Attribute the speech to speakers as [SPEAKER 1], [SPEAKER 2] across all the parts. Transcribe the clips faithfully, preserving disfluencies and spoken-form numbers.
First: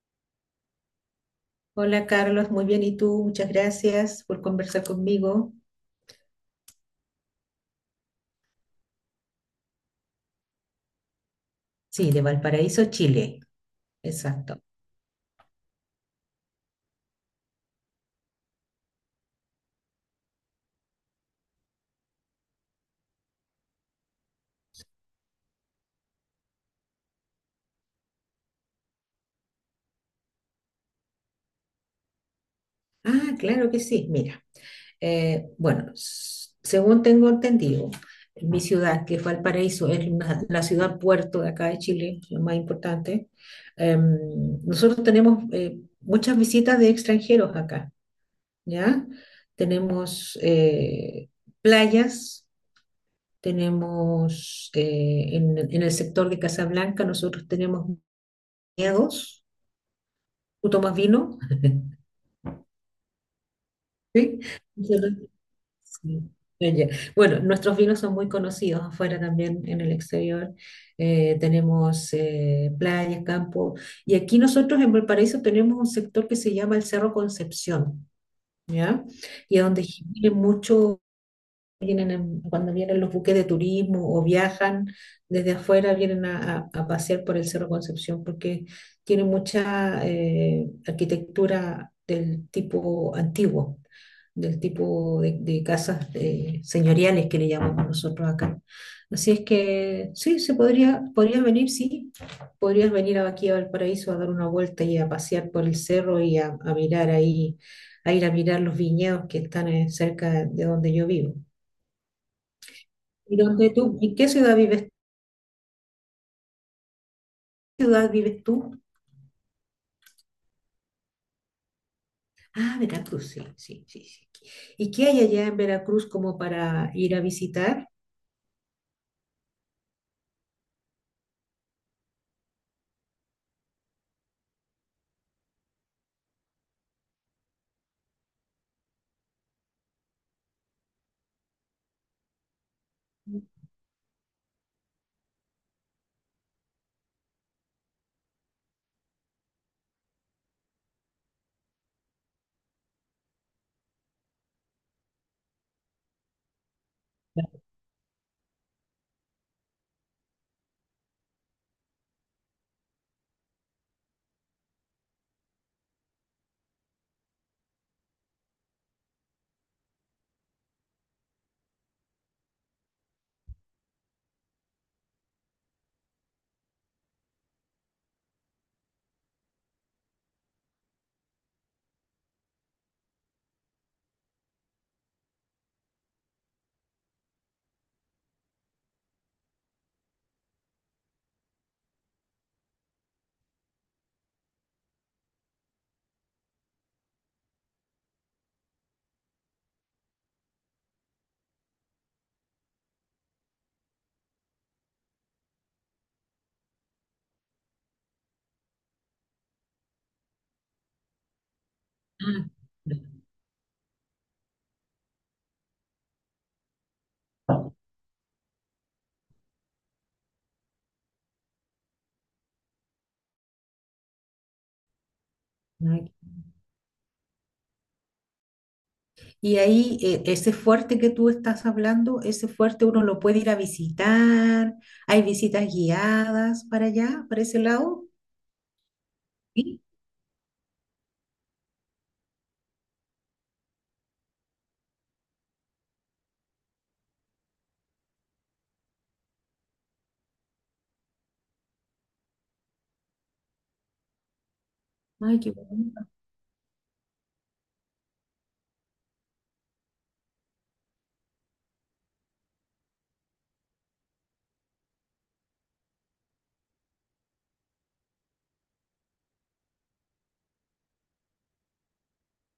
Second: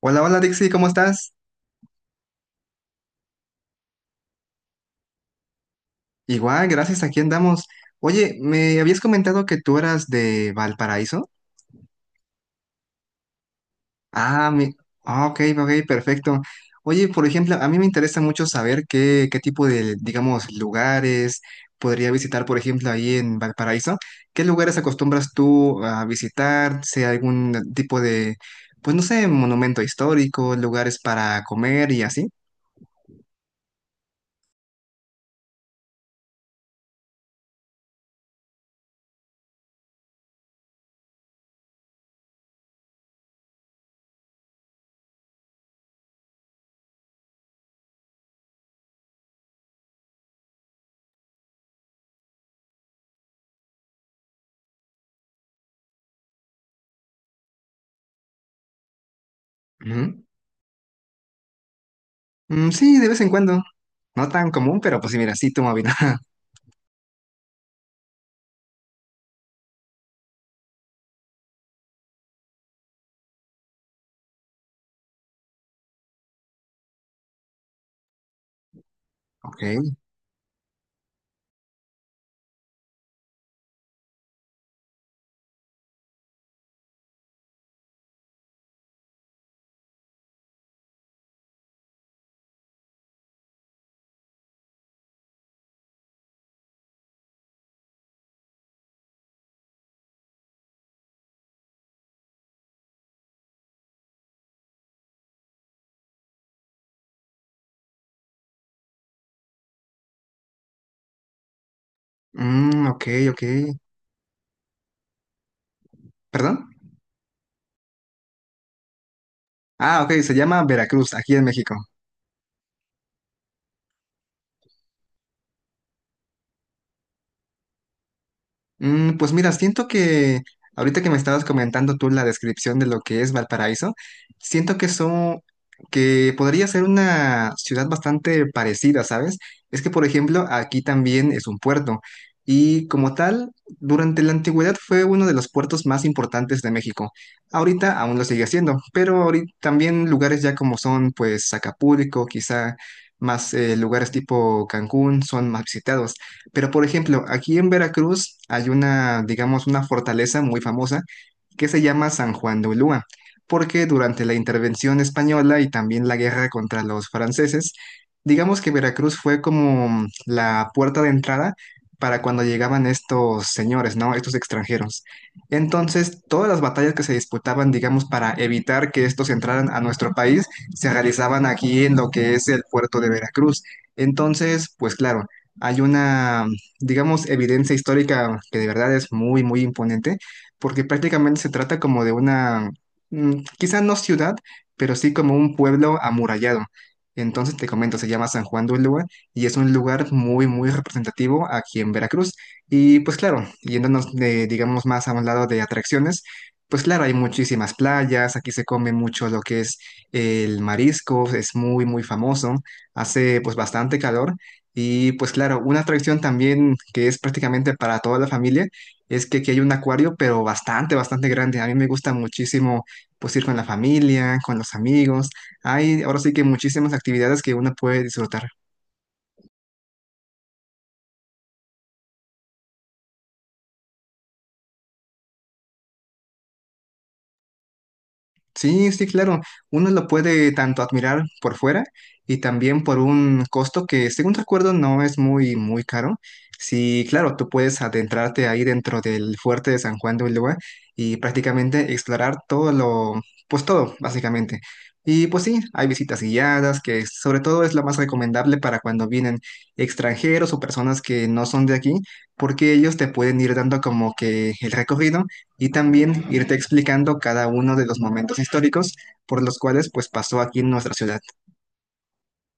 [SPEAKER 1] Hola, hola Dixie, ¿cómo estás?
[SPEAKER 2] Hola Carlos, muy bien. ¿Y tú? Muchas gracias por conversar conmigo.
[SPEAKER 1] Igual, gracias, aquí andamos. Oye, me habías comentado que tú eras de Valparaíso.
[SPEAKER 2] Sí, de Valparaíso, Chile.
[SPEAKER 1] Ah,
[SPEAKER 2] Exacto.
[SPEAKER 1] mi... ah, ok, ok, perfecto. Oye, por ejemplo, a mí me interesa mucho saber qué, qué tipo de, digamos, lugares podría visitar, por ejemplo, ahí en Valparaíso. ¿Qué lugares acostumbras tú a visitar? Sea algún tipo de, pues no sé, monumento histórico, lugares para comer y así.
[SPEAKER 2] Ah, claro que sí. Mira, eh, bueno, s- según tengo entendido, mi ciudad, que es Valparaíso, es una- la ciudad puerto de acá de Chile, lo más importante. Em, nosotros tenemos eh, muchas visitas de extranjeros acá, ¿ya? Tenemos eh, playas. Tenemos eh, en, en el sector de Casablanca, nosotros tenemos viñedos.
[SPEAKER 1] Ujú.
[SPEAKER 2] ¿Tú tomas vino?
[SPEAKER 1] Mm, sí, de vez en cuando. No
[SPEAKER 2] Sí.
[SPEAKER 1] tan común, pero pues
[SPEAKER 2] Nosotros-
[SPEAKER 1] sí, mira, sí tomo vino.
[SPEAKER 2] sí. Ah, ya. Bueno, nuestros vinos son muy conocidos afuera también, en el exterior. Eh, tenemos eh, playas, campo. Y aquí nosotros en Valparaíso tenemos un sector que se llama el Cerro Concepción, ¿ya? Y
[SPEAKER 1] Ok.
[SPEAKER 2] a donde vienen muchos vienen en- cuando vienen los buques de turismo o viajan desde afuera, vienen a, a- a pasear por el Cerro Concepción porque tiene mucha eh, arquitectura del tipo antiguo, del tipo de, de casas eh, señoriales que le llamamos nosotros acá. Así es que sí, se podría, podrías venir, sí, podrías venir aquí a Valparaíso a dar una vuelta y a pasear por el cerro y a, a mirar ahí, a ir a mirar los viñedos que están eh, cerca de donde yo vivo.
[SPEAKER 1] Mm, ok,
[SPEAKER 2] ¿Y
[SPEAKER 1] ok.
[SPEAKER 2] dónde tú? ¿En qué ciudad vives,
[SPEAKER 1] ¿Perdón?
[SPEAKER 2] ciudad vives tú?
[SPEAKER 1] Ah, ok, se llama Veracruz, aquí en México.
[SPEAKER 2] Ah, Veracruz, sí, sí, sí, sí. ¿Y qué hay allá en Veracruz como para ir a visitar?
[SPEAKER 1] Mm, pues mira, siento que ahorita que me estabas comentando tú la descripción de lo que es Valparaíso, siento que son, que podría ser una ciudad bastante parecida, ¿sabes? Es que, por ejemplo, aquí también es un puerto y como tal, durante la antigüedad fue uno de los puertos más importantes de México. Ahorita aún lo sigue siendo, pero ahorita también lugares ya como son, pues, Acapulco, quizá más eh, lugares tipo Cancún son más visitados. Pero, por ejemplo, aquí en Veracruz hay una, digamos, una fortaleza muy famosa que se llama San Juan de Ulúa, porque durante la intervención española y también la guerra contra los franceses, digamos que Veracruz fue como la puerta de entrada para cuando llegaban estos señores, ¿no? Estos extranjeros. Entonces, todas las batallas que se disputaban, digamos, para evitar que estos entraran a nuestro país, se realizaban aquí en lo que es el puerto de Veracruz. Entonces, pues claro hay una, digamos, evidencia histórica que de verdad es muy, muy imponente, porque prácticamente se trata como de una, mm, quizá no ciudad, pero sí como un pueblo amurallado. Entonces te comento, se llama San Juan de Ulúa y es un lugar muy, muy representativo aquí en Veracruz. Y pues claro, yéndonos de, digamos, más a un lado de atracciones, pues claro, hay muchísimas playas, aquí se come mucho lo que es el marisco, es muy, muy
[SPEAKER 2] Ah,
[SPEAKER 1] famoso, hace pues bastante calor. Y pues claro, una atracción también que es prácticamente para toda la familia es que aquí hay un acuario, pero bastante, bastante grande. A mí me gusta muchísimo pues ir con la familia, con los amigos. Hay
[SPEAKER 2] no.
[SPEAKER 1] ahora sí que muchísimas actividades que uno puede disfrutar.
[SPEAKER 2] Y ahí, eh, ese fuerte que tú estás hablando, ese fuerte uno lo puede ir a visitar. Hay visitas guiadas para allá, para ese lado.
[SPEAKER 1] Sí, sí, claro.
[SPEAKER 2] Sí.
[SPEAKER 1] Uno lo puede tanto admirar por fuera y también por un costo que, según recuerdo, no es muy, muy caro. Sí, claro, tú puedes adentrarte ahí dentro del fuerte de San Juan de Ulúa y prácticamente explorar todo lo, pues todo, básicamente. Y
[SPEAKER 2] Ay,
[SPEAKER 1] pues
[SPEAKER 2] qué
[SPEAKER 1] sí, hay
[SPEAKER 2] bueno.
[SPEAKER 1] visitas guiadas, que sobre todo es lo más recomendable para cuando vienen extranjeros o personas que no son de aquí, porque ellos te pueden ir dando como que el recorrido y también irte explicando cada uno de los momentos históricos por los cuales pues pasó aquí en nuestra ciudad.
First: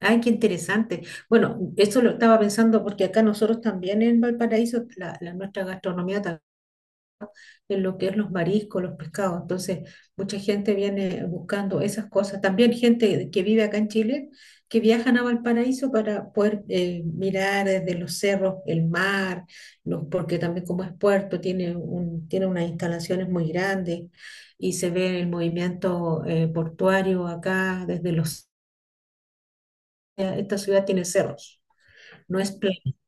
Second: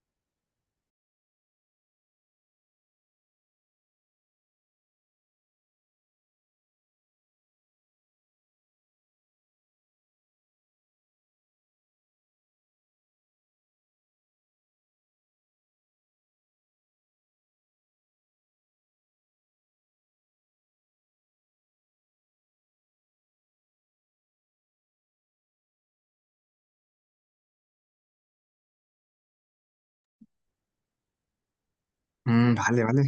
[SPEAKER 2] Ay, qué interesante. Bueno, eso lo estaba pensando porque acá nosotros también en Valparaíso, la, la- nuestra gastronomía en lo que es los mariscos, los pescados. Entonces, mucha gente viene buscando esas cosas. También gente que vive acá en Chile, que viajan a Valparaíso para poder eh, mirar desde los cerros el mar, los, porque también como es puerto, tiene, un, tiene unas instalaciones muy grandes y se ve el movimiento eh, portuario acá desde los... Esta ciudad tiene cerros, no es
[SPEAKER 1] Mm,
[SPEAKER 2] playa.
[SPEAKER 1] vale, vale.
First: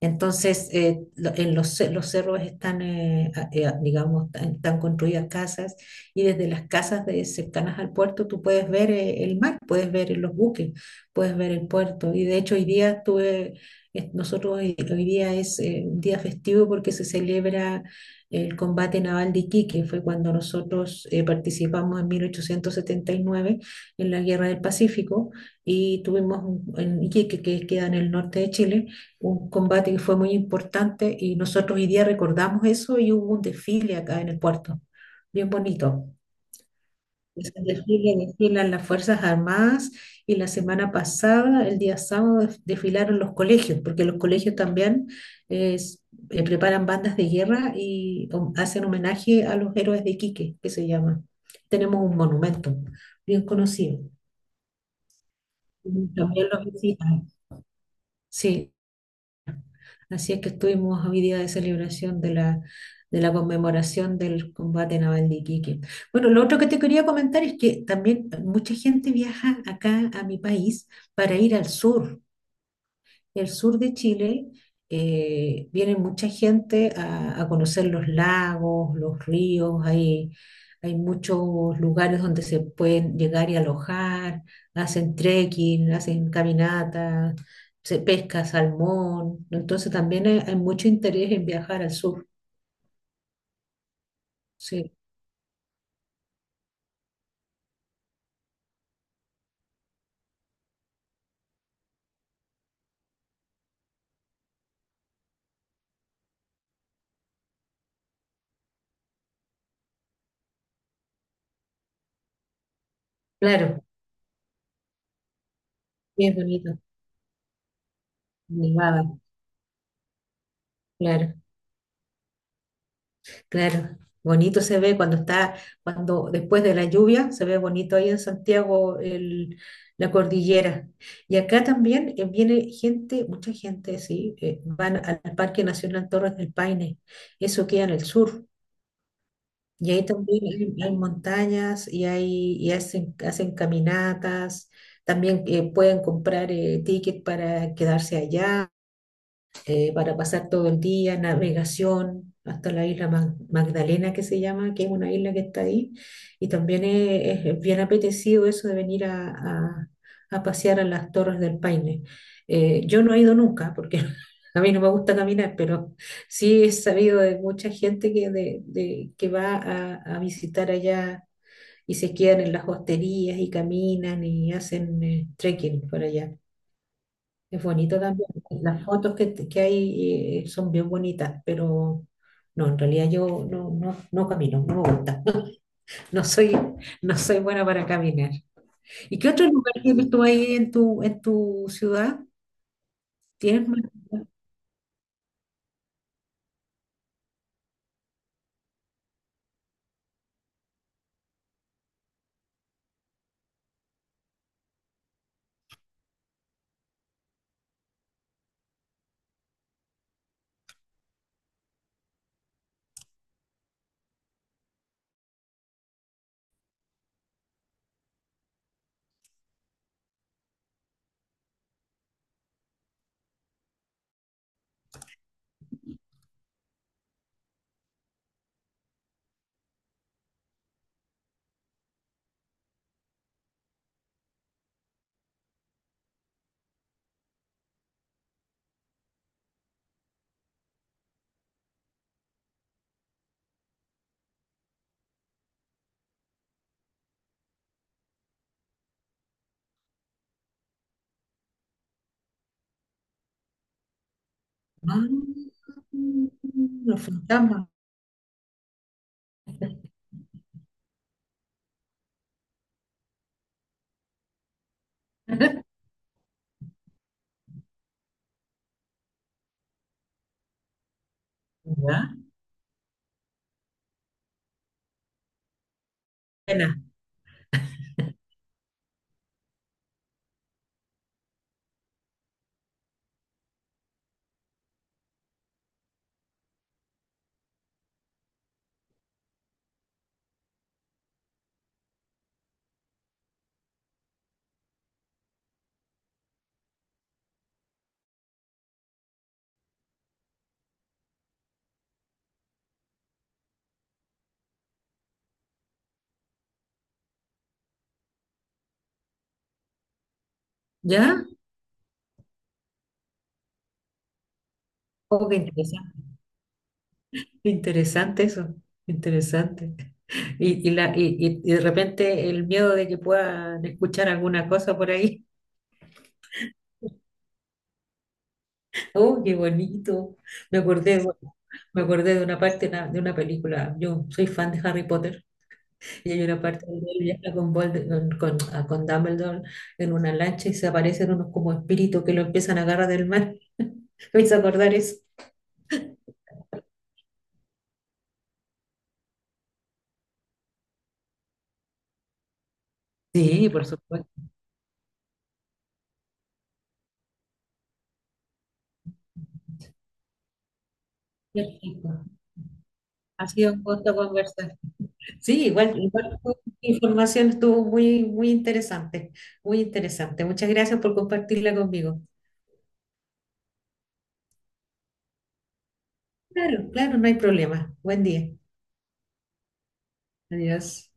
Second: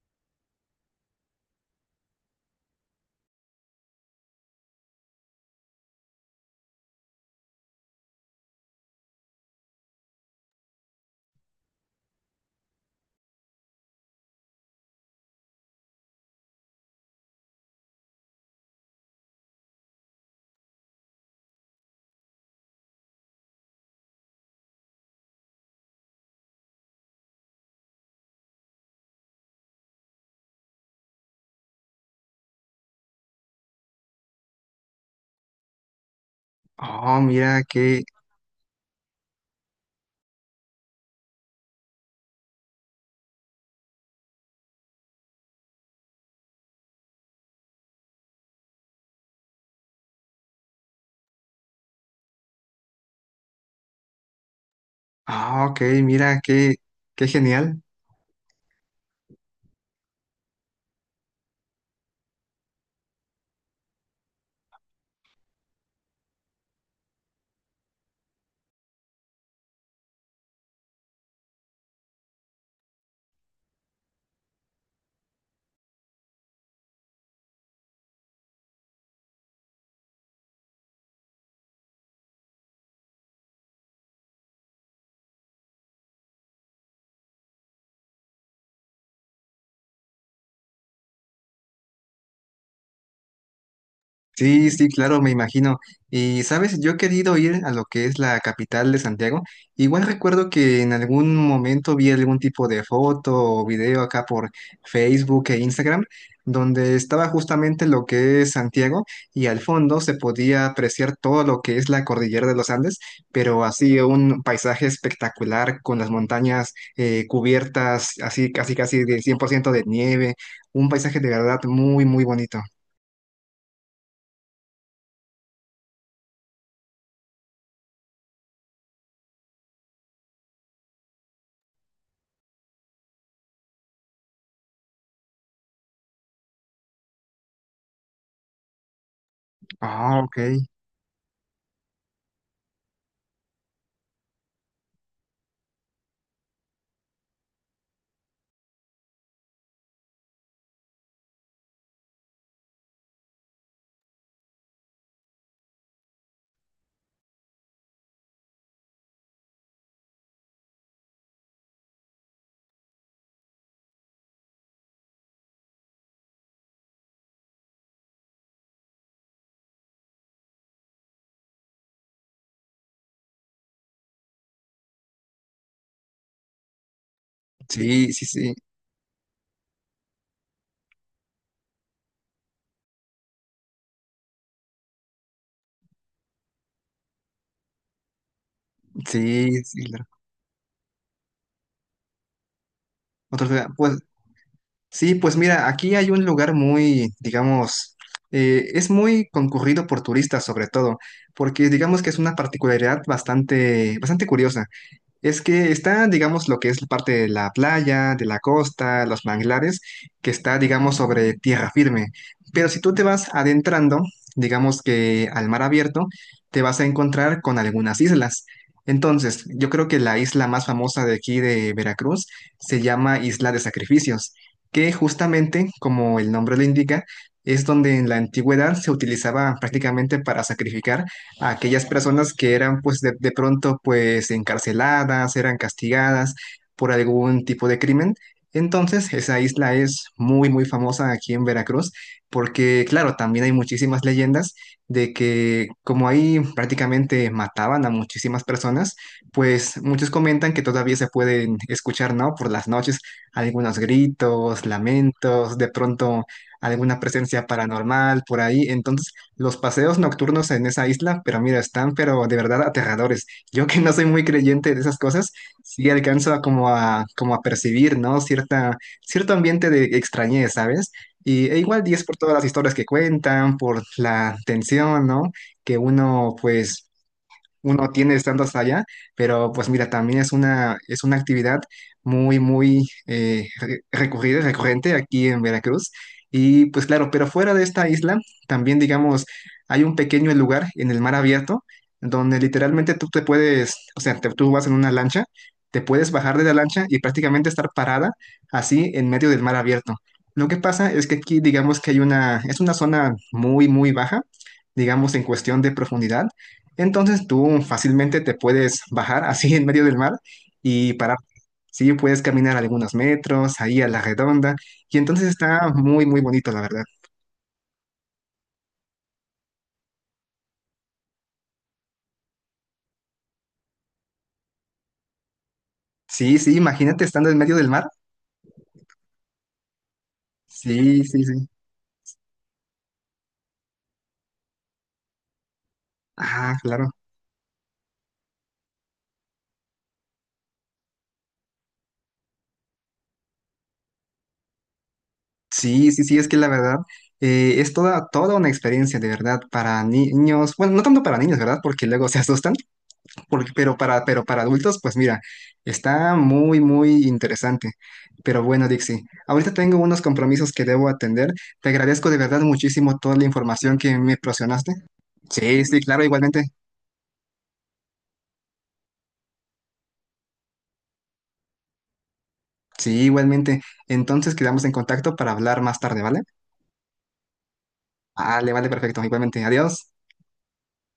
[SPEAKER 2] Entonces, eh, lo- en los, ce- los cerros están, eh, a- eh, a- digamos, tan- están construidas casas y desde las casas de, cercanas al puerto tú puedes ver eh, el mar, puedes ver los buques, puedes ver el puerto. Y de hecho hoy día estuve, es- nosotros hoy, hoy día es eh, un día festivo porque se celebra el combate naval de Iquique, fue cuando nosotros eh, participamos en mil ochocientos setenta y nueve en la Guerra del Pacífico y tuvimos un- en Iquique, que queda en el norte de Chile, un combate que fue muy importante y nosotros hoy día recordamos eso y hubo un desfile acá en el puerto, bien bonito.
[SPEAKER 1] Oh,
[SPEAKER 2] Ese
[SPEAKER 1] mira qué,
[SPEAKER 2] desfile desfilan las Fuerzas Armadas y la semana pasada, el día sábado, def- desfilaron los colegios, porque los colegios también es- eh, preparan bandas de guerra y hom- hacen homenaje a los héroes de Iquique, que se llama. Tenemos un monumento bien conocido.
[SPEAKER 1] ah, ok, mira
[SPEAKER 2] También los
[SPEAKER 1] qué, qué
[SPEAKER 2] visitan.
[SPEAKER 1] genial.
[SPEAKER 2] Sí, así es que estuvimos hoy día de celebración de la, de la conmemoración del combate naval de Iquique. Bueno, lo otro que te quería comentar es que también mucha gente viaja acá a mi país para ir al sur, el sur de Chile, eh, viene mucha gente a, a conocer los lagos, los ríos, hay, hay muchos lugares donde se pueden llegar y alojar, hacen trekking, hacen caminatas, se pesca salmón, entonces también hay, hay mucho interés en viajar al sur,
[SPEAKER 1] Sí, sí,
[SPEAKER 2] sí,
[SPEAKER 1] claro, me imagino. Y sabes, yo he querido ir a lo que es la capital de Santiago. Igual recuerdo que en algún momento vi algún tipo de foto o video acá por Facebook e Instagram, donde estaba justamente lo que es Santiago y al fondo se podía apreciar todo lo que es la cordillera de los Andes, pero
[SPEAKER 2] claro,
[SPEAKER 1] así un paisaje espectacular con las
[SPEAKER 2] y es
[SPEAKER 1] montañas
[SPEAKER 2] bonito.
[SPEAKER 1] eh, cubiertas, así casi casi
[SPEAKER 2] Nevada,
[SPEAKER 1] de cien por ciento de nieve, un paisaje de
[SPEAKER 2] claro.
[SPEAKER 1] verdad muy, muy bonito.
[SPEAKER 2] Claro, bonito se ve cuando está, cuando después de la lluvia, se ve bonito ahí en Santiago el- la cordillera. Y acá también eh, viene gente, mucha gente, sí, eh, van al Parque Nacional Torres del Paine, eso queda en el sur. Y ahí
[SPEAKER 1] Ah, ok.
[SPEAKER 2] también hay, hay montañas y, hay, y hacen, hacen caminatas, también eh, pueden comprar eh, ticket para quedarse allá eh, para pasar todo el día, navegación hasta la isla Mag- Magdalena que se llama, que es una isla que está ahí. Y también es, es bien apetecido eso de venir a, a- a pasear a las Torres del Paine. Eh, yo no he ido nunca porque a mí no me gusta caminar, pero sí he sabido de mucha gente que, de, de- que va a, a visitar allá. Y se quedan en las hosterías y caminan y hacen eh, trekking por allá. Es bonito
[SPEAKER 1] Sí, sí,
[SPEAKER 2] también.
[SPEAKER 1] sí,
[SPEAKER 2] Las fotos que, que hay eh, son bien bonitas, pero no, en realidad yo no, no, no camino, no me gusta. No soy, no soy buena para caminar. ¿Y qué otro
[SPEAKER 1] sí,
[SPEAKER 2] lugar
[SPEAKER 1] sí, claro.
[SPEAKER 2] tienes tú ahí en tu, en tu ciudad?
[SPEAKER 1] Otra ciudad,
[SPEAKER 2] ¿Tienes más?
[SPEAKER 1] pues sí, pues mira, aquí hay un lugar muy, digamos, eh, es muy concurrido por turistas sobre todo, porque digamos que es una particularidad bastante, bastante curiosa. Es que está, digamos, lo que es parte de la playa, de la costa, los manglares, que está, digamos, sobre tierra firme. Pero si tú te vas adentrando, digamos que al mar abierto, te vas a encontrar con algunas islas. Entonces, yo creo que la isla más famosa de aquí de Veracruz se llama Isla de Sacrificios, que justamente, como el nombre lo indica, es donde en la antigüedad se utilizaba prácticamente para sacrificar a aquellas personas que eran pues de, de pronto pues encarceladas, eran castigadas por algún tipo de crimen. Entonces, esa isla es muy, muy famosa aquí en Veracruz porque, claro, también hay muchísimas leyendas de que como ahí prácticamente mataban a muchísimas personas, pues muchos comentan que todavía se pueden escuchar, ¿no? Por las noches algunos gritos,
[SPEAKER 2] Ah,
[SPEAKER 1] lamentos, de pronto alguna
[SPEAKER 2] los
[SPEAKER 1] presencia
[SPEAKER 2] fantasmas.
[SPEAKER 1] paranormal por ahí. Entonces, los paseos nocturnos en esa isla, pero mira, están pero de verdad aterradores. Yo que no soy muy creyente de esas cosas, sí alcanzo a como a como a percibir, ¿no? Cierta cierto ambiente de extrañez, ¿sabes? Y e igual diez
[SPEAKER 2] ¿Ya?
[SPEAKER 1] por todas las historias que cuentan, por la tensión, ¿no? Que uno
[SPEAKER 2] Buena.
[SPEAKER 1] pues uno tiene estando hasta allá, pero pues mira, también es una, es una actividad muy, muy eh, re- recurrida, recurrente aquí en Veracruz. Y pues claro, pero fuera de esta isla, también digamos, hay un pequeño lugar en el mar abierto donde literalmente tú te puedes, o sea, te- tú vas en una lancha, te puedes bajar de la lancha y prácticamente estar parada así en medio del mar abierto. Lo que pasa es que aquí digamos que hay una, es una zona muy, muy baja, digamos en cuestión de profundidad. Entonces tú fácilmente te puedes bajar así en medio del mar y parar.
[SPEAKER 2] ¿Ya?
[SPEAKER 1] Sí, puedes caminar algunos metros ahí a la redonda y entonces
[SPEAKER 2] Oh, qué
[SPEAKER 1] está
[SPEAKER 2] interesante.
[SPEAKER 1] muy, muy bonito, la verdad.
[SPEAKER 2] Interesante eso. Interesante. Y, y la, y, y- y de repente el miedo de que puedan escuchar alguna cosa por ahí.
[SPEAKER 1] Sí, sí, imagínate estando en medio del mar.
[SPEAKER 2] Oh, qué bonito. Me acordé,
[SPEAKER 1] Sí,
[SPEAKER 2] de-
[SPEAKER 1] sí, sí.
[SPEAKER 2] me acordé de una parte de una, de una película. Yo soy fan de Harry Potter y hay una
[SPEAKER 1] Ah,
[SPEAKER 2] parte donde
[SPEAKER 1] claro.
[SPEAKER 2] él viaja con, Volde- con, con- a- con Dumbledore en una lancha y se aparecen unos como espíritus que lo empiezan a agarrar del mar. ¿Me hizo acordar eso?
[SPEAKER 1] Sí, sí, sí, es que la verdad eh, es toda, toda una experiencia de verdad para ni- niños. Bueno, no tanto para niños, ¿verdad? Porque luego se asustan,
[SPEAKER 2] Sí,
[SPEAKER 1] porque,
[SPEAKER 2] por
[SPEAKER 1] pero para,
[SPEAKER 2] supuesto.
[SPEAKER 1] pero para adultos, pues mira, está muy, muy interesante. Pero bueno, Dixie, ahorita tengo unos compromisos que debo atender.
[SPEAKER 2] Qué
[SPEAKER 1] Te
[SPEAKER 2] rico.
[SPEAKER 1] agradezco de verdad muchísimo toda la
[SPEAKER 2] Ha sido un
[SPEAKER 1] información
[SPEAKER 2] gusto
[SPEAKER 1] que me
[SPEAKER 2] conversar.
[SPEAKER 1] proporcionaste.
[SPEAKER 2] Sí,
[SPEAKER 1] Sí,
[SPEAKER 2] igual,
[SPEAKER 1] sí, claro,
[SPEAKER 2] igual tu
[SPEAKER 1] igualmente.
[SPEAKER 2] información estuvo muy, muy interesante, muy interesante. Muchas gracias por compartirla conmigo.
[SPEAKER 1] Sí, igualmente. Entonces quedamos en contacto para hablar más tarde, ¿vale?
[SPEAKER 2] Claro, claro, no hay problema. Buen día.
[SPEAKER 1] Vale, vale, perfecto. Igualmente, adiós.
[SPEAKER 2] Adiós.